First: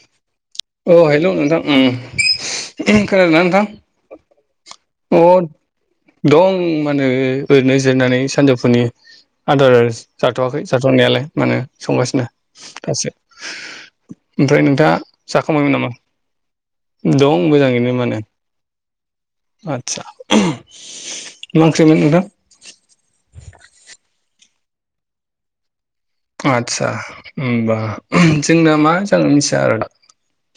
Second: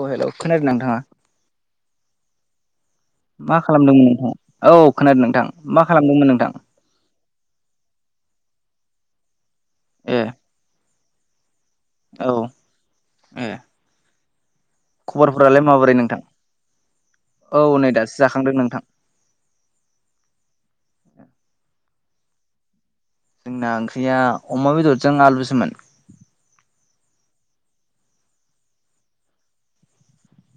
औ हेलौ खोनादों नोंथाङा औ हेल' नोंथां, उम खोनादों ना मा नोंथां खालामदोंमोन नोंथाङा? औ खोनादों नोंथां मा खालामदोंमोन अ नोंथां? दं माने ओरैनो जिरायनानै सानजौफुनि आदार ए जाथ'वाखै जाथ'नायालाय माहोनो संगासिनो औ दासो। ए ओमफ्राय नोंथाङा खबरफोरालाय जखांबायमोन नामा? माबोरै नोंथां? दं मोजाङैनो मानो खांदों नोंथां आदसा, मा ओंख्रिमोन नोंथां? जोंना ओंख्रिया अमा बेदरजों आलुसोमोन। आदसा होनबा जोंना मा जानो मिथिया आरो दा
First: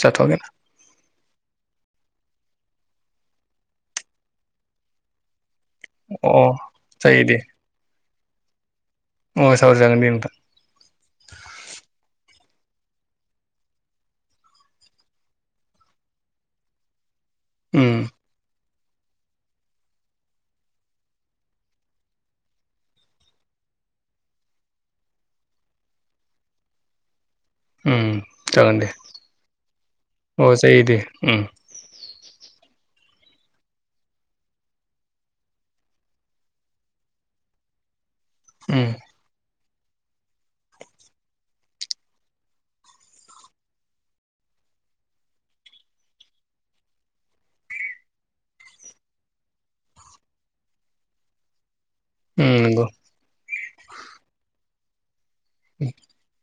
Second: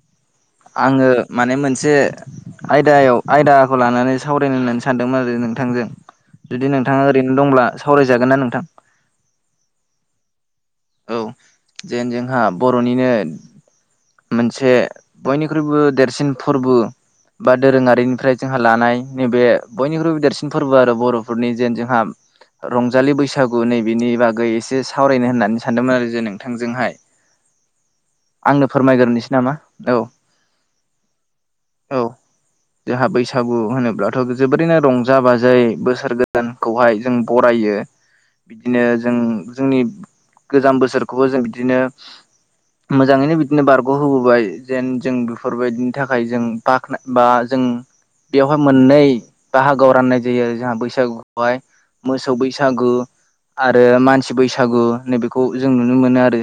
जाथ'वाखै ना आङो माने मोनसे आयदायाव आयदाखौ लानानै सावरायलाय होननानै सानदोंमोन आरो नों थांजों अ जुदि नोंथाङा, जायो दे ओरैनो दंब्ला सावरायजागोन ना नोंथां? अ सावराय जागोन दे नोंथां। औ जेन जोंहा बर'निनो मोनसे बयनिख्रुइबो देरसिन फोरबो बा उम दोरोङारिनिफ्राय जोंहा लानाय नैबे बयनिख्रुइबो देरसिन फोरबो आरो बर'फोरनि जेन जोंहा रंजालि बैसागु नैबेनि बागै एसे सावरायनो होननानै सा सान्दोंमोन आरो जे नोंथांजोंहाय। उम आंनो जागोन दे फोरमायगोरनोसै नामा? अ जायो दे उम औ-औ जोंहा बैसागु होनोब्लाथ' जोबोरैनो रंजा बाजायै बोसोर गोदानखौहाय जों बरायो उम बिदिनो जों जोंनि गोजाम बोसोरखौबो जों बिदिनो मोजाङैनो बिदिनो बारग'हबोबाय जेन जों बेफोरबायदिनि थाखाय जों बाखनाय बा जों बेवहाय मोननै बाहागोआव राननाय जायो आरो जोंहा बैसागु बेहाय मोसौ उम नंगौ बैसागु आरो मानसि बैसागु नैबे खौ जों नुनो मोनो आरो,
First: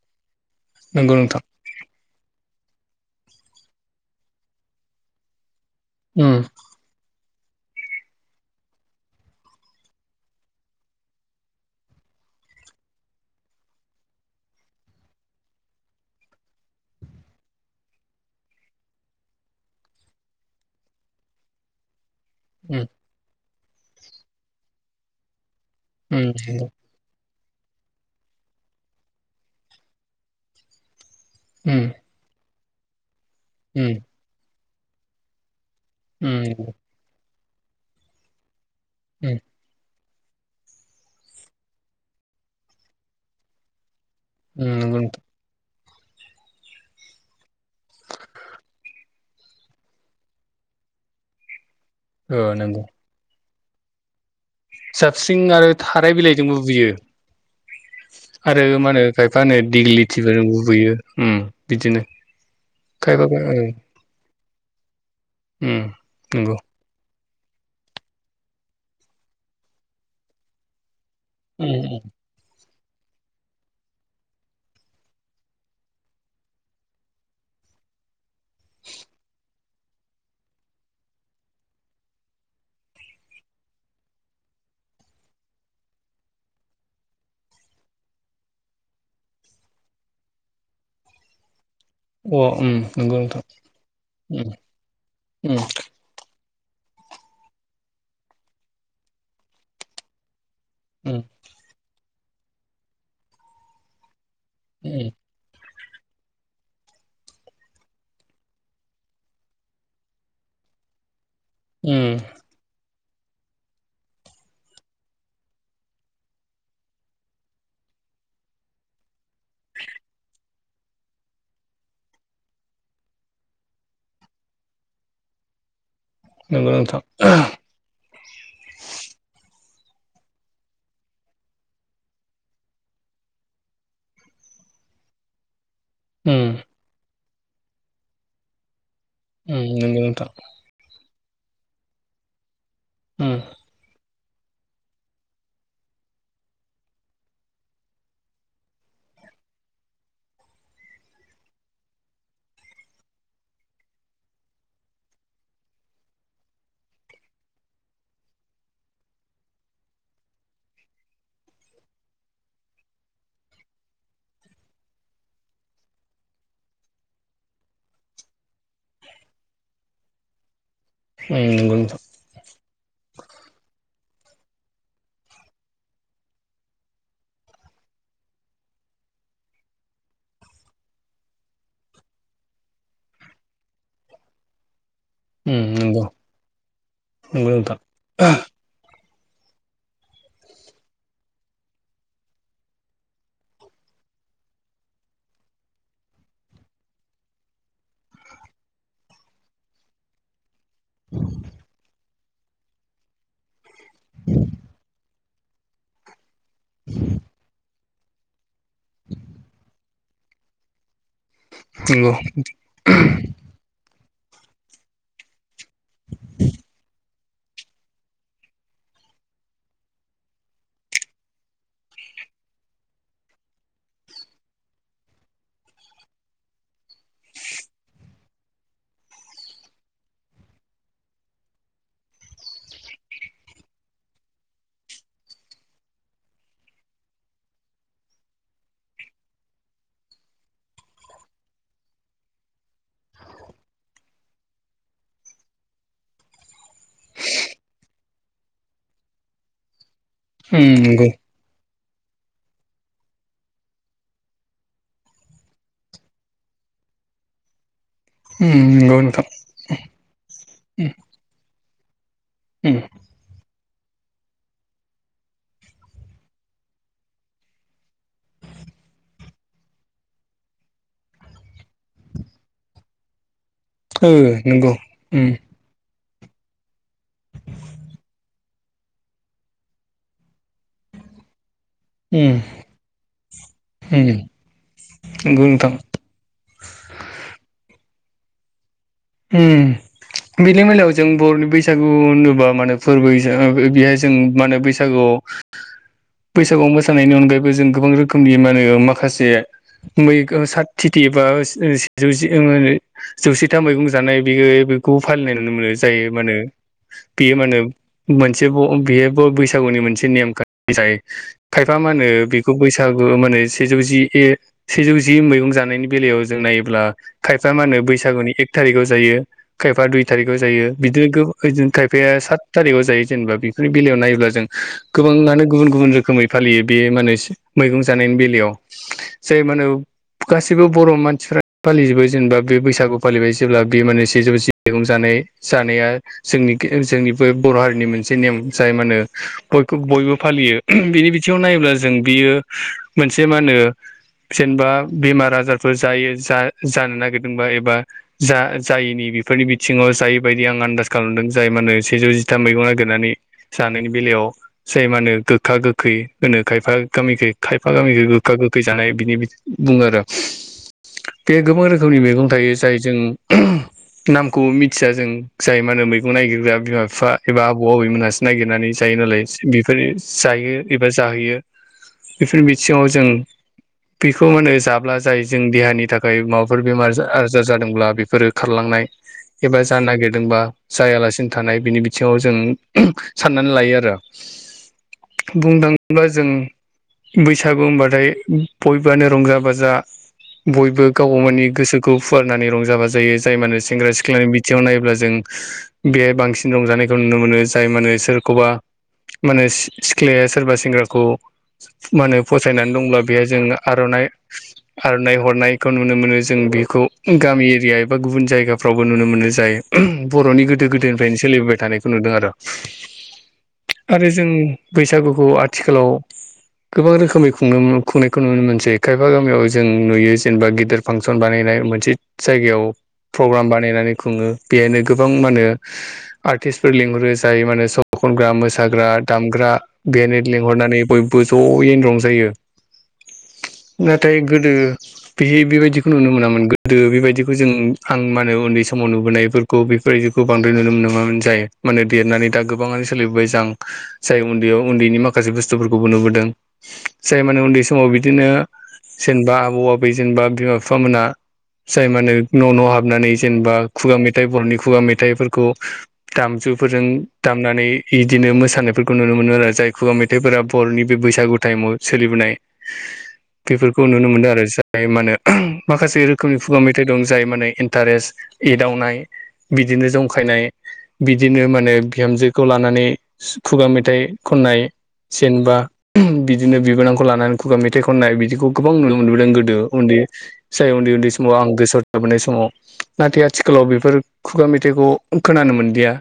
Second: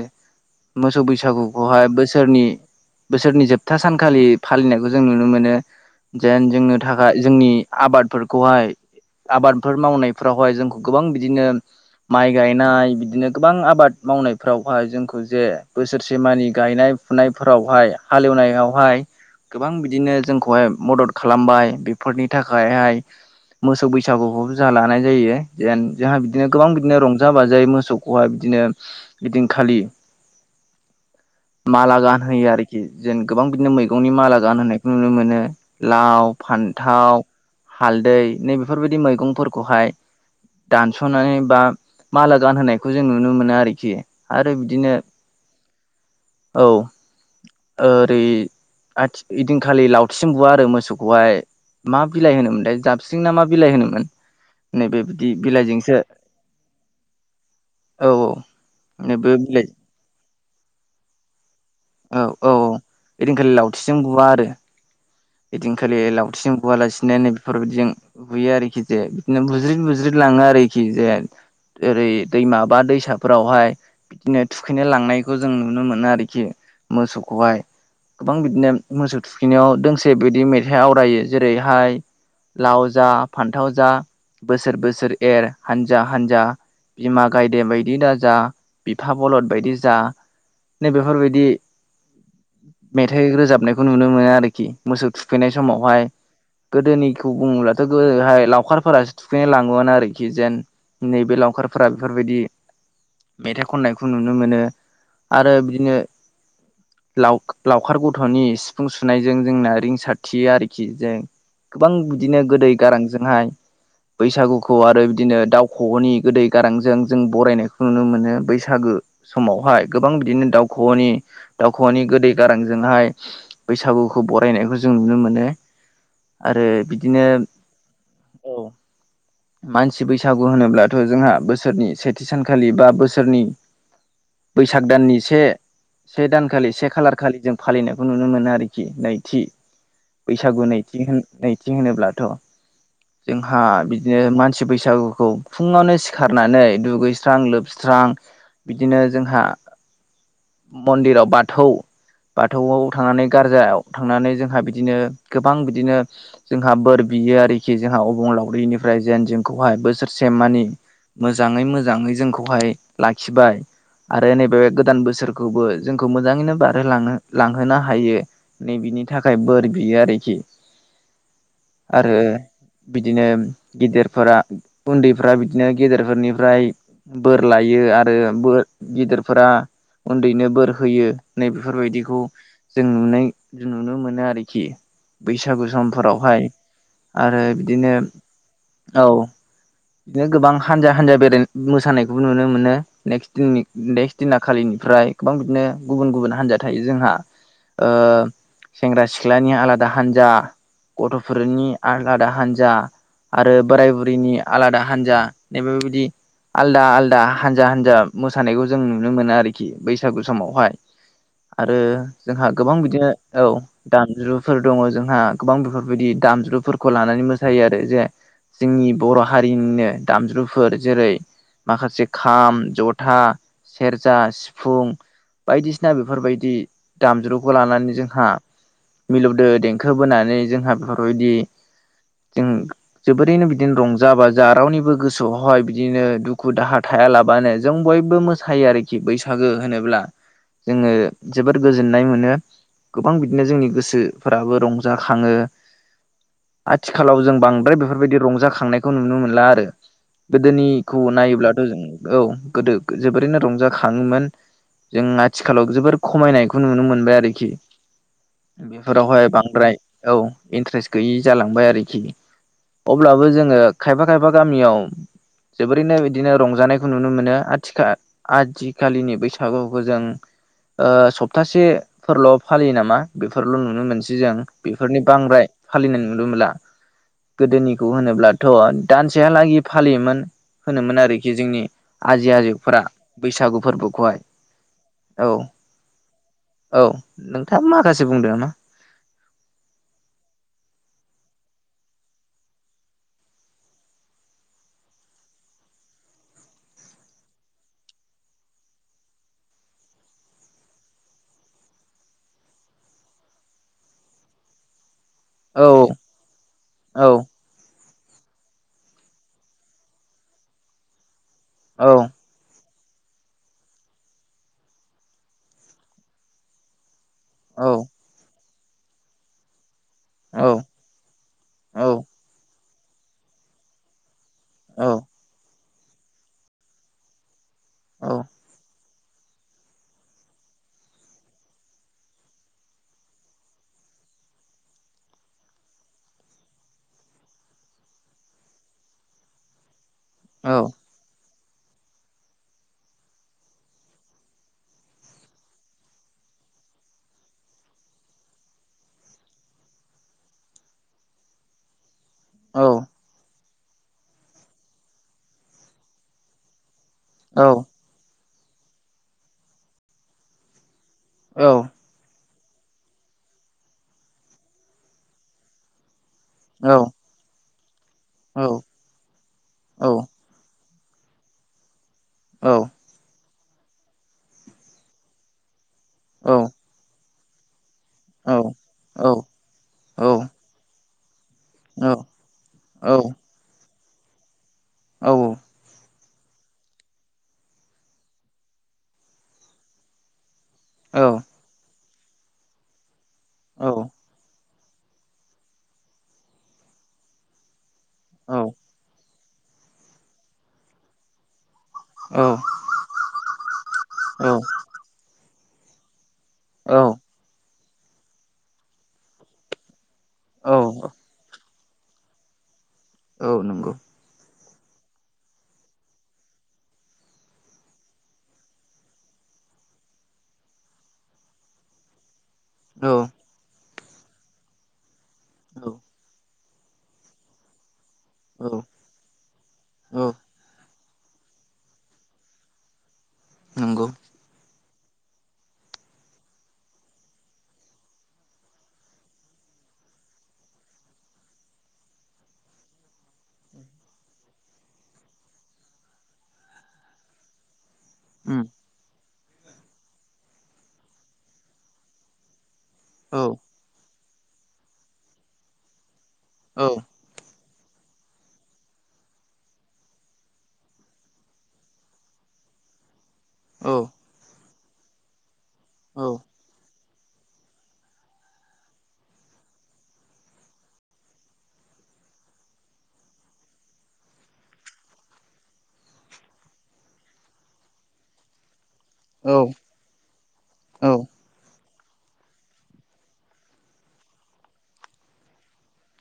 मोसौ नंगौ नोंथां बैसागु बेवहाय बोसोरनि बोसोरनि जोबथा सानखालि फालिनायखौ जों नुनो मोनो। उम जेन जोंनो थाखाय जोंनि आबादफोरखौहाय आबादफोर मावनायफोरावहाय जोंखौ गोबां बिदिनो माइ गायनाय बिदिनो गोबां आ बाद मावनायफोरावहाय जोंखौ जे बोसोरसेमानि गायनाय फुनायफोरावहाय हालेवनायावहाय गोबां बिदिनो जोंखौहाय मदद खालामबाय बेफोरनि उम थाखायहाय मोसौ बैसागुखौबो जाहा लानाय जायो। जेन जोंहा उम बिदिनो गोबां नंगौ बिदिनो रंजा बाजायै मोसौखौहाय बिदिनो बिदिनखालि उम माला गानहोयो आरोखि आरोखि जों गोबां बिदिनो उम मैगंनि माला गानहायखौ नुनो मोनो लाव, उम फान्थाव हालदै नै बेफोरबायदि उम उम मैगंफोरखौहाय दानस'नानै बा माला गानहोनायखौ जों नुनो मोनो आरोखि आरो बिदिनो नंगौ नोंथां औ ओरै आथि ऐदिनखालि लावथिजों बुवा आरो मोसौखौहाय मा बिलाइ ओ होनोमोनलाय नंगौ जाबस्रिं ना मा बिलाइ होनोमोन। नैबे बिदि जाबस्रिं आरो बिलाइजोंसो थाराय बिलाइजोंबो बुयो। औ औ आरो मा होनो नैबे खायफा नो बिलाइ दिगिलिथिफोरजोंबो बुयो उम बिदिनो खायफाबा ओ जों बुवा आरो ऐदिनखालि लावथिजों नंगौ गुवालासिनो नै बेफोरबायदिजों बुयो आरोखि जे बिदिनो बुज्रिद बुज्रिद लाङो आरोखि जे उम उम ओरै दैमा बा दैसाफोरावहाय। बिदिनो थुखैनो लांनायखौ जों नुनो मोनो आरोखि मोसौखौहाय गोबां बिदिनो मोसौ थुखैनायाव दोंसे बिदि मेथाइ आवरायो जेरैहाय लाव जा फान्थाव जा बोसोर बोसोर एर हानजा-हानजा बिमा गायदे बायदि दाजा बिफा बलद बायदि जा। नै बेफोरबायदि अ उम नंगौ मेथाइ नोंथां रोजाबनायखौ नुनो मोनो उम उम आरोखि। मोसौ थुखैनाय समावहाय गोदोनिखौ बुङोब्लाथ' गोदोहाय लावखारफोरासो थुखैनो लाङोमोन आरोखि जेन उम नैबे लावखारफोरा बेफोरबायदि मेथाइ खननायखौ नुनो मोनो। उम आरो बिदिनो लाव लावखार गथ'नि सिफुं सुनायजों जोंना रिंसारथियो आरोखि जों गोबां बिदिनो गोदै गारांजोंहाय बैसागुखौ आरो बिदिनो दाउखौवौनि गोदै गारांजों जों बरायनायखौ नुनो मोनो बैसागु समावहाय गोबां बिदिनो दाउखौवौनि दावउखौवौनि गोदै गारांजोंहाय बैसागुखौ बरायनायखौ जों नुनो मोनो। आरो नंगौ नोंथां बिदिनो औ मानसि बैसागु होनोब्लाथ' जोंहा बोसोरनि सेथि सानखालि बा बोसोरनि बैसाग दाननि से से दानखालि से खालारखालि जों फालिनायखौ नुनो मोनो आरोखि नैथि उम नंगौ नोंथां। बैसागु नैथि होन नैथि होनोब्लाथ' उम जोंहा बि- -दिनो मानसि बैसागुखौ फुङावनो सिखारनानै दुगैस्रां लोबस्रां बिदिनो जोंहा मन्दिराव बाथौ बाथौआव थांनानै गारजायाव थांनानै जों हा बिदिनो गोबां बिदिनो जोंहा बोर बियो आरोखि जोंहा अबंलावरिनिफ्राय जेन जोंखौहाय बोसोरसे मानि मोजाङै मोजाङै जोंखौहाय लाखिबाय। आरो नै बे गोदान बोसोरखौबो जोंखौ मोजाङैनो बारहोलांनो लांहोनो हायो। नै बिनि थाखाय बोर बियो आरोखि उम नंगौ नोंथां आरो बिदिनो गेदेरफोरा उन्दैफ्रा बिदिनो गेदेरफोरनिफ्राय बोर लायो आरो बोर गिदिरफोरा उन्दैनो बोर होयो नै बेफोरबायदिखौ जों नुनाय नुनो मोनो आरोखि। उम बैसागु उम समफोरावहाय आरो बिदिनो औ। बिदिनो गोबां हानजा हानजा बेराय मोसानायखौबो नुनो मोनो नेक्स्ट दिननि नेक्स्ट दिनाखालिनिफ्राय। गोबां बिदिनो गुबुन गुबुन हान्जा थायो जोंहा ओ सेंग्रा सिख्लानि आलादा हान्जा गथ'फोरनि आलादा हान्जा आरो बोराय बुरैनि आलादा हानजा नै बेबायदि आलादा आलादा हानजा हान्जा मोसानायखौ जों नुनो मोनो आरोखि बैसागु समावहाय। आरो जोंहा गोबां बिदिनो औ दामज्रुफोर दङ जोंहा गोबां बेफोरबायदि दामज्रुफोरखौ लानानै मोसायो आरो जे जोंनि बर' हारिनिनो दामज्रुफोर जेरै माखासे खाम जथा सेरजा सिफुं बायदिसिना बेफोरबायदि दामज्रुखौ लानानै जों हा मिलौदो देंखो बोनानै जोंहा बेफोरबायदि जों जोबोरैनो बिदिनो रंजा बाजा रावनिबो गोसोआवहाय बिदिनो दुखु दाहा थायालाबानो जों बयबो मोसायो आरोखि बैसागो होनोब्ला जोङो जोबोद गोजोननाय मोनो गोबां बिदिनो जोंनि गोसोफोराबो रंजाखाङो। आथिखालाव जों बांद्राय बेफोरबायदि रंजाखांनायखौ नुनो मोनला आरो। गोदोनिखौ नायोब्लाथ' जों औ गोदो जोबोरैनो रंजाखाङोमोन। जों आथिखालाव जोबोर खमायनायखौ नुनो मोनबाय आरोखि। नंगौ नोंथां बेफोरावहाय बांद्राय औ इन्ट्रेस गैयि जालांबाय आरोखि। [inaudible] अब्लाबो जोङो खायफा खायफा गामियाव जोबोरैनो बिदिनो रंजानायखौ नुनो मोनो आथिखा आजिखालिनि बैसागुखौ जों ओ सप्तासेफोरल' फालियो नामा बेफोरल' नुनो मोनसै जों नंगौ नोंथां नंगौ उम नंगौ उम नंगौ नोंथां उम ओ नंगौ बेफोरनि उम बांद्राय फालिनाय नुनो मोनला। गोदोनिखौ होनोब्लाथ' दानसेहालागि फालियोमोन होनोमोन आरोखि जोंनि आजै उम आजौफोरा बैसागु उम फोरबोखौहाय औ। नंगौ नोंथां औ नोंथाङा माखासे बुंदो नामा। उम। बिनि मेलायाव जों बर'नि बैसागु होनोबा माने फोरबो बेहाय जों मा होनो बैसागुआव [inaudible] बैसागु मोसानायनि अनगायैबो जों गोबां रोखोमनि मा होनो माखासे मै साथिथि एबा सेजौ जि मा होनो जौसेथा मैगं जानाय बि बेखौ फालिनाय नुनो औ मोनो जायो माहोनो औ बियो माहोनो मोनसे बेहबो बैसागुनि मोनसे नेम खान्थि जायो खायफा औ मा होनो बैसागु माने सेजौ जि ए सेजौ जि मैगं जानायनि बेलायाव जों नायोब्ला खायफा मा औ होनो बैसागुनि एक थारिखाव जायो खायफा दुइ थारिखाव औ जायो बिदिनो ओ औ खायफाया सात थारिखआव जायो जेनेबा बेफोरनि बेलायाव नायोब्ला जों औ। गुबुन गुबुन रोखोमै फालियो बे माने मैगं औ जानायनि बेलायाव जाय माने गासिबो बर' मानसिफ्रा फालिजोबो जेनेबा बे बैसागु फालिबाय जेब्ला बे माने सेजौ जि मैगं जानाय जानाया जोंनि जोंनि बे बर' हारिनि मोनसे नेम जाय मा होनो बयखौ बयबो फालियो बिनि बिथिङाव नायोब्ला जों बियो मोनसे मा होनो जेनेबा बेमार आजारफोर जायो जानो नागिरदोंबा एबा जा जायिनि बेफोरनि बिथिङाव जायबायायदि आं आन्दास खालामदों जाय माहोनो सेजौ जि था औ मैगं नागिरनानै जानायनि बेलायाव जाय मा होनो गोखा गोखै होनो खायफा गामिखै औ खायफा गामिखै गोखा-गोखै जानाय बिनि बुङो आरो बे औ गोबां रोखोम नि मैगं थायो जाय जों नामखौ मिथिया जों जाय मा होनो मैगं नागिर बिमा-बिफा एबा आबौ-आबै मोनहासो नागिरनानै जायो नालाय बेफोर जायो एबा जाहोयो बेफोर औ बिथिङाव जों बेखौ माने जाब्ला जायो जों देहानि थाखाय औ माबाफोर बेमार आजार जादोंब्ला बेफोरो खारलांनाय एबा जानो नागिरदोंबा जायालासिनो थानाय बिनि बिथिङाव जों साननानै लायो आरो। औ। बुंनो थाङोब्ला जों बैसागु होनबाथाय बयबोआनो रंजा-बाजा बयबो औ गाव-गाावनि गोसोखौ फुवारनानै रंजा बाजायो जाय माने औ सेंग्रा-सिख्ला सिख्लानि बिथिङाव नायोब्ला जों बेहाय बांसिन रंजानायखौ नुनो मोनो जाय मा होनो औ सोरखौबा माने सि सिख्लाया सोरबा सेंग्राखौ मानो फसायना दंब्ला बेहा जों आर'नाइ औ आर'नाइ हरनायखौ नुनो मोनो जों बेखौ औ गामि एरिया एबा गुबुन जायगाफ्रावबो नुनो मोनो जायो बर'नि औ गोदो गोदो फ्रायनो सोलिबोबाय थानायखौ नुदो आर' औ नंगौ। आरो जों बैसागुखौ आथिखालाव गोबां रोखोमै खुं खुंनायखौ नुनो मोनसै खायफा गामियाव जों नुयो जेनबा गिदेर फांसन बानायनाय मोनसे जायगायाव औ प्रग्राम बानायनानै खुङो बेहायनो गोबां मानो औ आर्टिस्फोर लिंहरो जाय मानो स खनग्रा औ मोसाग्रा दामग्रा औ बेेनेट लिंहरनानै बयबो ज'यैनो रंजायो। नंगौ नाथाय गोदो बे बेबायदिखौ नुनो मोनामोन गोदो बेबायदिखौ जों नु आं माहोनो उन्दै समाव नुबोनायफोरखौ बेफोरबायदिखौ बांद्राय नुनो मोनामोन जाय मानोे देरनानै दा गोब गोबाङानो सोलिबोबाय जां जाय उन्दैयाव उन्दैनि माखासे बुस्थुफोरखौबो नुबोदों जाय माने उन्दै समाव बि दिनो उम जेनेबा आबौ आबै जेनबा बिमा बिफा मोना जाय मानो न' न' हाब नानै औ जेनेबा खुगा मेथाइ बर'नि खुगा मेथाइफोरखौ औ दामजुफोरजों दामनानै इदिनो मोसानायफोरखौ नुनो मोनो आरो जाय खुगा मेथाइफोरा बर'नि बे बैसागु टाइमाव सोलिबोनाय [inaudible] फोरखौ नुनो मोनदों आरो जाय मानो औ माखासे रोखोमनि खुगा मेथाइ दं जाय माने इन टारेस्ट एदावनाय बिदिनो जंखायनाय बिदिनो मानो बिहामजोखौ लानानै खुगा मेथाइ खननाय जेनबा [inaudible] बिदिनो बिबोनांखौ लानानै खुगा मेथाइ खननाय बिदिखौ गोबां नुनो मोनबोदों औ गोदो उन्दै जाय औ उन्दै उन्दै समाव आं गोसोआव थाबोनाय समाव नाथाय आथिखालाव बेफोर खुगा मेथाइखौ खोनानो मोनदिया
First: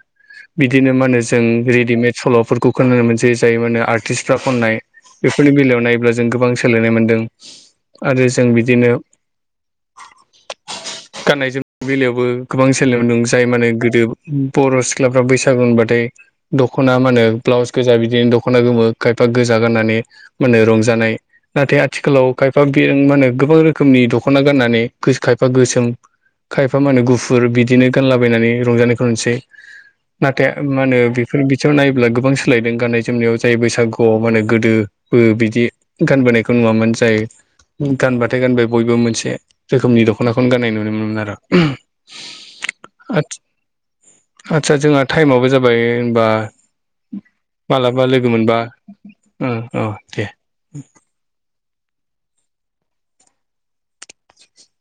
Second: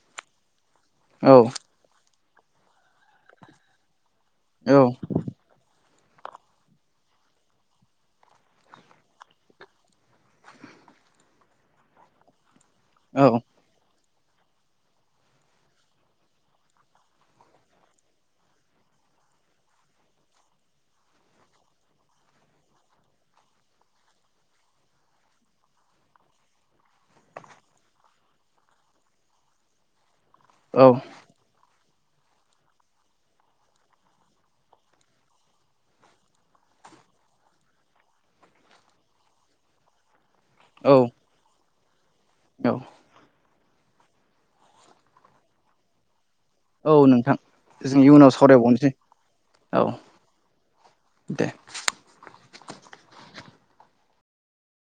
बिदिनो मा होनो औ जों रेडिमेड सल'फोरखौ खोनानो मोनसै जायो माने आर्टिस्टफ्रा खननाय बेफोरनि बेलायाव नायोब्ला जों गोबां सोलायनाय मोनदों आरो जों बिदिनो गाननाय जोमनाय बेलायावबो गोबां सोलायनाय नुनो मोन्दों जाय माने गोदो बर' सिख्लाफ्रा बैसागु होनबाथाय दख'ना मा होनो ब्लाउस गोजा बिदिनो दख'ना गोमो खायफा गोजा गाननानै मा होनो रंजानाय नाथाय आथिखालाव खायफा बेन मा होनो गोबां रोखोमनि दख'ना गाननानै खायफा गोसोम खायफा मा होनो गुफुर बिदिनो गानलाबायनानै रंजानायखौ नुसै नाथाय मा औ होनो बि फोर बिथिङाव नायोब्ला गोबां सोलायदों गाननाय जोमनायाव जाय बैसागुआव मानो गोदोबो बिदि गानबोनायखौ नुवामोन जाय गानबाथाय गानबाय बयबो मोनसे रोखोमनि दख ख्ना गाननाय नुनो मोनोमोन आरो आटस आटसा जोंहा टाइमाबो जाबाय होनबा औ नोंथां जों मालाबा लोगो इयुनाव मोनबा सावरायबावनोसै ओं औ दे दे